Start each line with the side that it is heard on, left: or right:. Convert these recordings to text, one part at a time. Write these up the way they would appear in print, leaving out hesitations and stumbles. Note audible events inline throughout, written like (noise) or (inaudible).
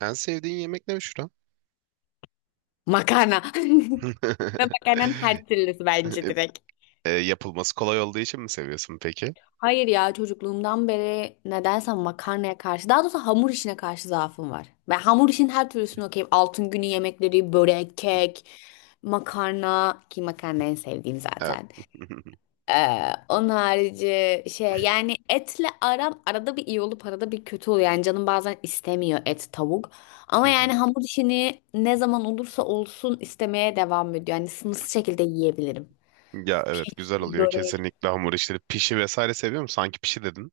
right: En sevdiğin yemek ne Büşra?
left: Makarna. (laughs) Ve
right: (laughs)
left: makarnanın her türlüsü bence direkt.
right: Yapılması kolay olduğu için mi seviyorsun peki?
left: Hayır ya, çocukluğumdan beri nedense makarnaya karşı, daha doğrusu hamur işine karşı zaafım var. Ben hamur işin her türlüsünü okeyim. Altın günü yemekleri, börek, kek, makarna ki makarna en sevdiğim
right: Evet.
left: zaten. Onun harici şey, yani etle aram arada bir iyi olup arada bir kötü oluyor. Yani canım bazen istemiyor, et, tavuk. Ama yani
right: (laughs)
left: hamur işini ne zaman olursa olsun istemeye devam ediyor. Yani sınırsız şekilde yiyebilirim.
right: Ya evet güzel
left: Pişi,
right: oluyor
left: börek.
right: kesinlikle hamur işleri. Pişi vesaire seviyor musun? Sanki pişi dedin.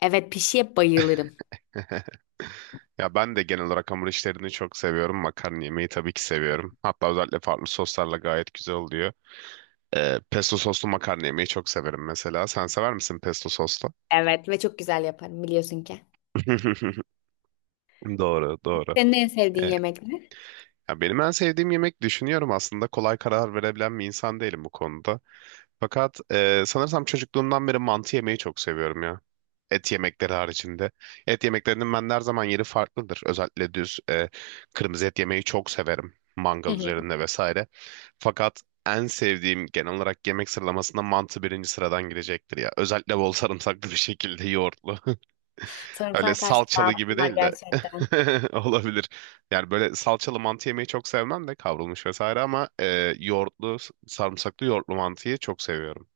left: Evet, pişiye bayılırım.
right: (laughs) Ya ben de genel olarak hamur işlerini çok seviyorum. Makarna yemeği tabii ki seviyorum. Hatta özellikle farklı soslarla gayet güzel oluyor. Pesto soslu makarna yemeği çok severim mesela. Sen sever misin pesto soslu?
left: Evet, ve çok güzel yaparım biliyorsun ki.
right: (laughs) Doğru, doğru.
left: Senin en sevdiğin yemek ne?
right: Ya benim en sevdiğim yemek düşünüyorum, aslında kolay karar verebilen bir insan değilim bu konuda. Fakat sanırsam çocukluğumdan beri mantı yemeyi çok seviyorum ya. Et yemekleri haricinde. Et yemeklerinin bende her zaman yeri farklıdır. Özellikle düz kırmızı et yemeyi çok severim.
left: Hı
right: Mangal
left: hı.
right: üzerinde vesaire. Fakat en sevdiğim, genel olarak yemek sıralamasında mantı birinci sıradan girecektir ya. Özellikle bol sarımsaklı bir şekilde yoğurtlu. (laughs) Öyle
left: Sarımsağa karşı
right: salçalı gibi
left: zaafım var
right: değil de
left: gerçekten.
right: (laughs) olabilir. Yani böyle salçalı mantı yemeyi çok sevmem de, kavrulmuş vesaire ama yoğurtlu, sarımsaklı yoğurtlu mantıyı çok seviyorum.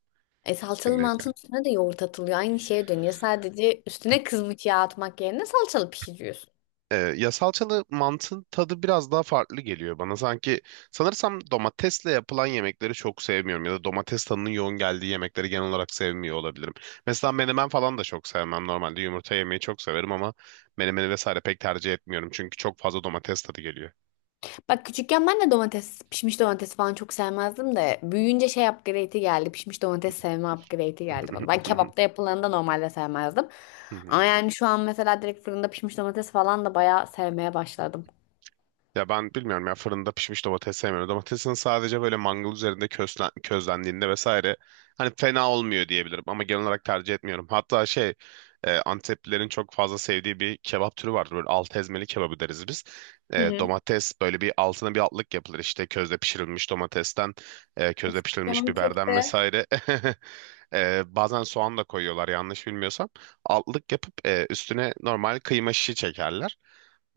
left: E, salçalı mantının üstüne de yoğurt atılıyor. Aynı şeye dönüyor. Sadece üstüne kızmış yağ atmak yerine salçalı pişiriyorsun.
right: Ya salçalı mantın tadı biraz daha farklı geliyor bana. Sanki sanırsam domatesle yapılan yemekleri çok sevmiyorum ya da domates tadının yoğun geldiği yemekleri genel olarak sevmiyor olabilirim. Mesela menemen falan da çok sevmem. Normalde yumurta yemeyi çok severim ama menemeni vesaire pek tercih etmiyorum çünkü çok fazla domates tadı geliyor.
left: Bak, küçükken ben de domates, pişmiş domates falan çok sevmezdim de büyüyünce şey, upgrade'i geldi. Pişmiş domates sevme upgrade'i geldi bana. Ben
right: (laughs)
left: kebapta yapılanı da normalde sevmezdim. Ama yani şu an mesela direkt fırında pişmiş domates falan da bayağı sevmeye başladım.
right: Ya ben bilmiyorum ya, fırında pişmiş domates sevmiyorum. Domatesin sadece böyle mangal üzerinde közlendiğinde vesaire hani fena olmuyor diyebilirim ama genel olarak tercih etmiyorum. Hatta şey Anteplilerin çok fazla sevdiği bir kebap türü vardır. Böyle alt ezmeli kebabı deriz biz.
left: Hı hı.
right: Domates böyle bir altına bir altlık yapılır, işte közde pişirilmiş domatesten, közde
left: Uf,
right: pişirilmiş
left: canım
right: biberden
left: çekti.
right: vesaire. (laughs) Bazen soğan da koyuyorlar yanlış bilmiyorsam. Altlık yapıp üstüne normal kıyma şişi çekerler.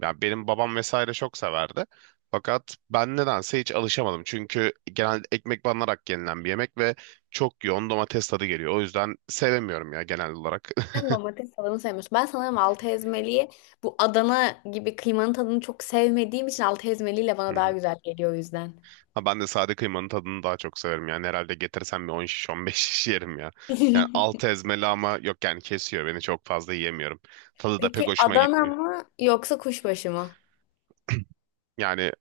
right: Yani benim babam vesaire çok severdi. Fakat ben nedense hiç alışamadım. Çünkü genelde ekmek banarak yenilen bir yemek ve çok yoğun domates tadı geliyor. O yüzden sevemiyorum ya genel olarak.
left: Sen domates tadını sevmiyorsun. Ben sanırım altı ezmeliyi, bu Adana gibi kıymanın tadını çok sevmediğim için altı ezmeliyle
right: (laughs) Hı
left: bana daha
right: hı.
left: güzel geliyor o yüzden.
right: Ha ben de sade kıymanın tadını daha çok severim. Yani herhalde getirsem bir 10 şiş 15 şiş yerim ya. Yani
left: (laughs)
right: altı ezmeli, ama yok yani kesiyor beni, çok fazla yiyemiyorum. Tadı da pek
left: Peki
right: hoşuma
left: Adana
right: gitmiyor.
left: mı yoksa kuşbaşı mı?
right: Yani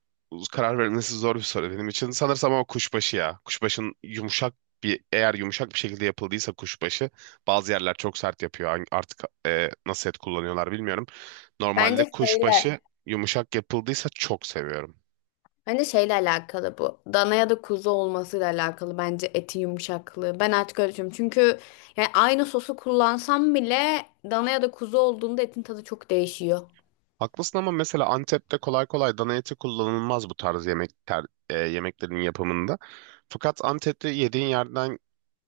right: karar verilmesi zor bir soru benim için. Sanırsam ama kuşbaşı ya. Kuşbaşın yumuşak bir, eğer yumuşak bir şekilde yapıldıysa kuşbaşı, bazı yerler çok sert yapıyor. Artık nasıl et kullanıyorlar bilmiyorum. Normalde
left: Bence şeyle,
right: kuşbaşı yumuşak yapıldıysa çok seviyorum.
left: Bence şeyle alakalı bu. Dana ya da kuzu olmasıyla alakalı bence etin yumuşaklığı. Ben artık öyle düşünüyorum. Çünkü yani aynı sosu kullansam bile dana ya da kuzu olduğunda etin tadı çok değişiyor.
right: Haklısın ama mesela Antep'te kolay kolay dana eti kullanılmaz bu tarz yemeklerin yapımında. Fakat Antep'te yediğin yerden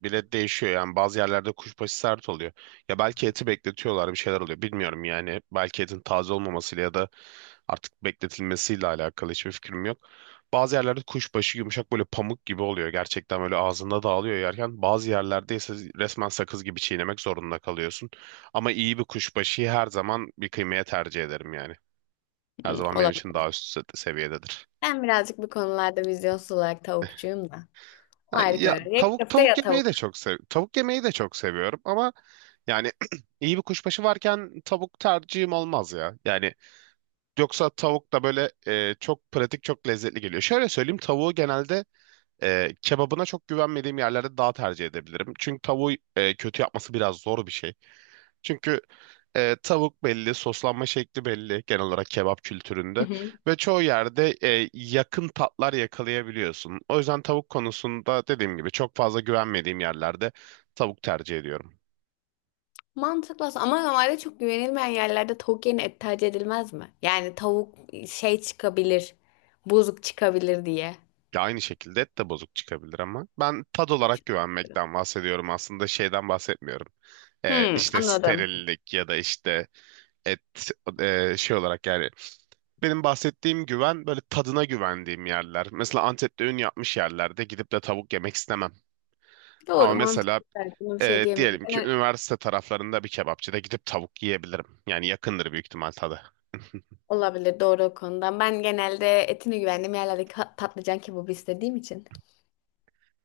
right: bile değişiyor. Yani bazı yerlerde kuşbaşı sert oluyor. Ya belki eti bekletiyorlar, bir şeyler oluyor. Bilmiyorum yani. Belki etin taze olmamasıyla ya da artık bekletilmesiyle alakalı hiçbir fikrim yok. Bazı yerlerde kuşbaşı yumuşak, böyle pamuk gibi oluyor. Gerçekten böyle ağzında dağılıyor yerken. Bazı yerlerde ise resmen sakız gibi çiğnemek zorunda kalıyorsun. Ama iyi bir kuşbaşıyı her zaman bir kıymaya tercih ederim yani. Her
left: Hmm,
right: zaman benim için daha
left: olabilir.
right: üst seviyededir.
left: Ben birazcık bu konularda vizyonsuz olarak tavukçuyum da. O
right: Ha,
left: ayrı,
right: ya
left: köfte. Ya köfte ya tavuk.
right: tavuk yemeyi de çok seviyorum ama yani (clears throat) iyi bir kuşbaşı varken tavuk tercihim olmaz ya. Yani yoksa tavuk da böyle çok pratik, çok lezzetli geliyor. Şöyle söyleyeyim, tavuğu genelde kebabına çok güvenmediğim yerlerde daha tercih edebilirim. Çünkü tavuğu kötü yapması biraz zor bir şey. Çünkü tavuk belli, soslanma şekli belli genel olarak kebap
left: Hı
right: kültüründe
left: hı.
right: ve çoğu yerde yakın tatlar yakalayabiliyorsun. O yüzden tavuk konusunda dediğim gibi çok fazla güvenmediğim yerlerde tavuk tercih ediyorum.
left: Mantıklı aslında. Ama normalde çok güvenilmeyen yerlerde tavuk yerine et tercih edilmez mi? Yani tavuk şey çıkabilir, bozuk çıkabilir diye.
right: Ya aynı şekilde et de bozuk çıkabilir ama ben tad olarak güvenmekten bahsediyorum aslında, şeyden bahsetmiyorum.
left: Hmm,
right: İşte
left: anladım.
right: sterillik ya da işte et şey olarak yani benim bahsettiğim güven, böyle tadına güvendiğim yerler. Mesela Antep'te ün yapmış yerlerde gidip de tavuk yemek istemem. Ama
left: Doğru,
right: mesela
left: mantıklı belki. Buna bir şey diyemiyorum.
right: diyelim ki
left: Yani
right: üniversite taraflarında bir kebapçıda gidip tavuk yiyebilirim. Yani yakındır büyük ihtimal tadı. (laughs)
left: olabilir, doğru o konuda. Ben genelde etine güvendiğim yerlerde patlıcan kebabı istediğim için.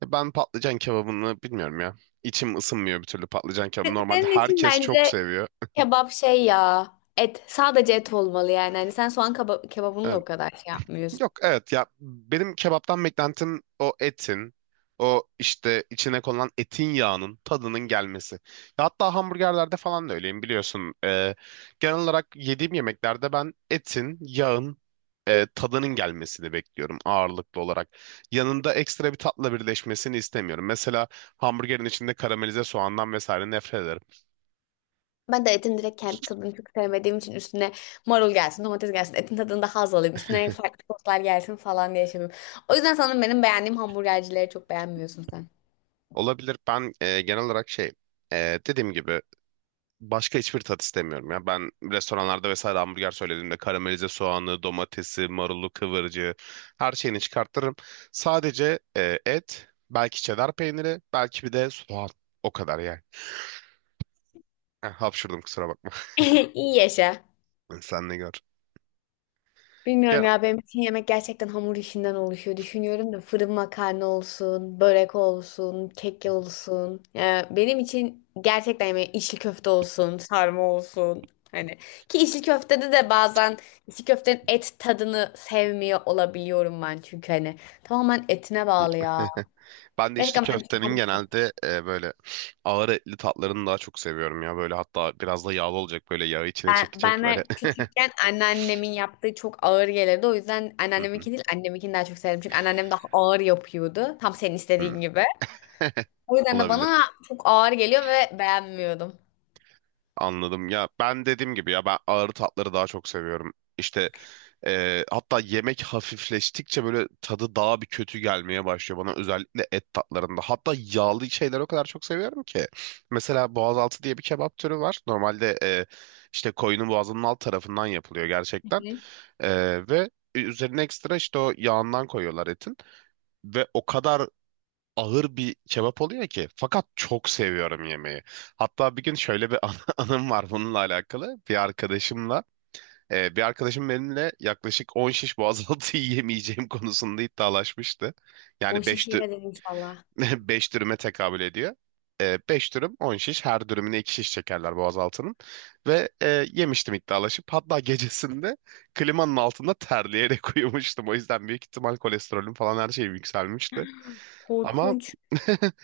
right: Ben patlıcan kebabını bilmiyorum ya. İçim ısınmıyor bir türlü patlıcan kebabı. Normalde
left: Senin için
right: herkes çok
left: bence
right: seviyor.
left: kebap şey ya. Et. Sadece et olmalı yani. Hani sen soğan kebabını da
right: Evet.
left: o kadar şey yapmıyorsun.
right: Yok evet ya, benim kebaptan beklentim o etin, o işte içine konulan etin yağının tadının gelmesi. Ya hatta hamburgerlerde falan da öyleyim biliyorsun. Genel olarak yediğim yemeklerde ben etin, yağın tadının gelmesini bekliyorum ağırlıklı olarak. Yanında ekstra bir tatla birleşmesini istemiyorum. Mesela hamburgerin içinde karamelize soğandan vesaire nefret ederim.
left: Ben de etin direkt kendi tadını çok sevmediğim için üstüne marul gelsin, domates gelsin, etin tadında haz alayım, üstüne farklı soslar gelsin falan diye şey yapıyorum. O yüzden sanırım benim beğendiğim hamburgercileri çok beğenmiyorsun sen.
right: Olabilir, ben genel olarak şey dediğim gibi başka hiçbir tat istemiyorum ya. Ben restoranlarda vesaire hamburger söylediğimde karamelize soğanı, domatesi, marulu, kıvırcığı, her şeyini çıkartırım. Sadece et, belki çedar peyniri, belki bir de soğan. O kadar yani. Heh, hapşurdum, kusura bakma.
left: (laughs) İyi yaşa.
right: (laughs) Sen ne gör.
left: Bilmiyorum
right: Gel.
left: ya, benim için yemek gerçekten hamur işinden oluşuyor. Düşünüyorum da fırın makarna olsun, börek olsun, kek olsun. Benim için gerçekten yemek içli köfte olsun, sarma olsun. Hani ki içli köftede de bazen içli köftenin et tadını sevmiyor olabiliyorum ben, çünkü hani tamamen etine bağlı ya.
right: (laughs) Ben de içli
left: Gerçekten benim için
right: köftenin
left: hamur işi.
right: genelde böyle ağır etli tatlarını daha çok seviyorum ya. Böyle hatta biraz da yağlı olacak, böyle yağı içine çekecek
left: Bana
right: böyle. (laughs)
left: küçükken anneannemin yaptığı çok ağır gelirdi. O yüzden
right: Hı hı,
left: anneanneminki değil annemkini daha çok sevdim. Çünkü anneannem daha ağır yapıyordu. Tam senin
right: hı.
left: istediğin gibi.
right: (laughs)
left: O yüzden de
right: Olabilir.
left: bana çok ağır geliyor ve beğenmiyordum.
right: Anladım ya, ben dediğim gibi, ya ben ağır tatları daha çok seviyorum. İşte hatta yemek hafifleştikçe böyle tadı daha bir kötü gelmeye başlıyor bana, özellikle et tatlarında. Hatta yağlı şeyleri o kadar çok seviyorum ki. Mesela boğazaltı diye bir kebap türü var. Normalde işte koyunun boğazının alt tarafından yapılıyor gerçekten.
left: Hı.
right: Ve üzerine ekstra işte o yağından koyuyorlar etin. Ve o kadar ağır bir kebap oluyor ki. Fakat çok seviyorum yemeği. Hatta bir gün şöyle bir (laughs) anım var bununla alakalı. Bir arkadaşım benimle yaklaşık 10 şiş boğazaltı (laughs) yiyemeyeceğim konusunda iddialaşmıştı.
left: O
right: Yani
left: işe
right: 5,
left: şivedir inşallah.
right: 5 (laughs) dürüme tekabül ediyor. 5 dürüm 10 şiş, her dürümüne 2 şiş çekerler boğazaltının ve yemiştim iddialaşıp, hatta gecesinde klimanın altında terleyerek (laughs) uyumuştum, o yüzden büyük ihtimal kolesterolüm falan her şeyim yükselmişti ama.
left: Korkunç.
right: (laughs)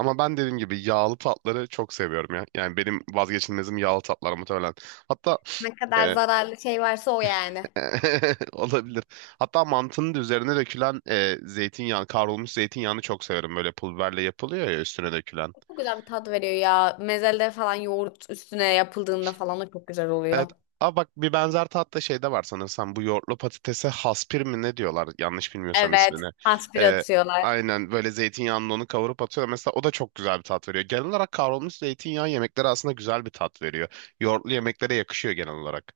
right: Ama ben dediğim gibi yağlı tatları çok seviyorum ya. Yani benim vazgeçilmezim yağlı tatlar muhtemelen. Hatta
left: Ne kadar
right: e,
left: zararlı şey varsa o yani.
right: (laughs) olabilir. Hatta mantının da üzerine dökülen zeytinyağı, kavrulmuş zeytinyağını çok severim. Böyle pul biberle yapılıyor ya üstüne dökülen.
left: Çok güzel bir tat veriyor ya. Mezelde falan yoğurt üstüne yapıldığında falan da çok güzel oluyor.
right: Evet. Aa bak, bir benzer tatlı şey de var sanırsam. Bu yoğurtlu patatese haspir mi ne diyorlar yanlış bilmiyorsam
left: Evet.
right: ismini.
left: Hasbir
right: Ee,
left: atıyorlar.
right: aynen böyle zeytinyağının onu kavurup atıyor. Mesela o da çok güzel bir tat veriyor. Genel olarak kavrulmuş zeytinyağı yemeklere aslında güzel bir tat veriyor. Yoğurtlu yemeklere yakışıyor genel olarak.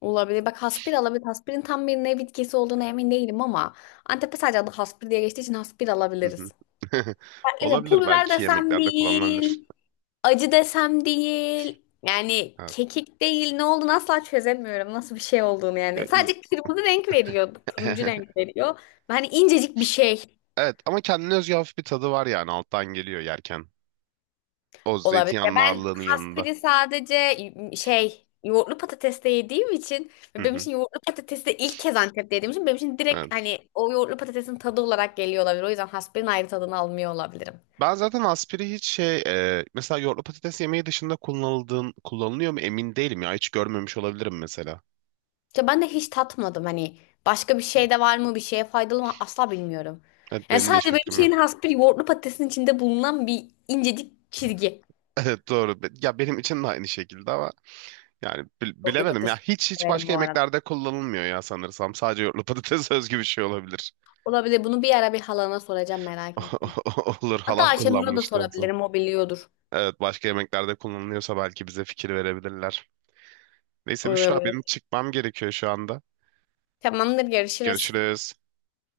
left: Olabilir. Bak, haspir alabilir. Haspirin tam bir ne bitkisi olduğuna emin değilim ama Antep'te sadece adı haspir diye geçtiği için haspir
right: Hı hı.
left: alabiliriz.
right: (laughs)
left: Farklı da,
right: Olabilir,
left: pul biber
right: belki
left: desem
right: yemeklerde kullanılabilir.
left: değil, acı desem değil. Yani
right: Evet.
left: kekik değil, ne olduğunu asla çözemiyorum. Nasıl bir şey olduğunu
right: Ya,
left: yani. Sadece kırmızı renk veriyor. Turuncu renk
right: (laughs)
left: veriyor. Hani incecik bir şey,
right: evet ama kendine özgü hafif bir tadı var, yani alttan geliyor yerken. O
left: olabilir. Ya
right: zeytinyağının
left: ben
right: ağırlığının yanında.
left: kasperi sadece şey, yoğurtlu patatesle yediğim için
right: Hı
left: ve benim
right: hı.
left: için yoğurtlu patatesi de ilk kez Antep'te yediğim için, benim için direkt
right: Evet.
left: hani o yoğurtlu patatesin tadı olarak geliyor olabilir. O yüzden hasperin ayrı tadını almıyor olabilirim.
right: Ben zaten aspiri hiç şey, mesela yoğurtlu patates yemeği dışında kullanılıyor mu emin değilim ya, hiç görmemiş olabilirim mesela.
left: İşte ben de hiç tatmadım, hani başka bir
right: Hı.
left: şey de var mı, bir şeye faydalı mı asla bilmiyorum.
right: Evet,
left: Yani
right: benim de
left: sadece
right: hiçbir
left: benim
right: fikrim
left: şeyin,
right: yok.
left: has bir yoğurtlu patatesin içinde bulunan bir incecik çizgi.
right: (laughs) Evet, doğru. Ya benim için de aynı şekilde ama yani
left: Yoğurtlu
right: bilemedim ya,
left: patates
right: hiç hiç
left: severim
right: başka
left: bu arada.
right: yemeklerde kullanılmıyor ya sanırsam. Sadece yoğurtlu patates (laughs) özgü bir şey olabilir.
left: Olabilir, bunu bir ara bir halana soracağım, merak ettim.
right: (laughs) Olur,
left: Hatta
right: halam
left: Ayşenur'a da
right: kullanmıştan sonra.
left: sorabilirim, o biliyordur.
right: Evet, başka yemeklerde kullanılıyorsa belki bize fikir verebilirler. Neyse Büşra, benim
left: Olabilir.
right: çıkmam gerekiyor şu anda.
left: Tamamdır, görüşürüz.
right: Görüşürüz.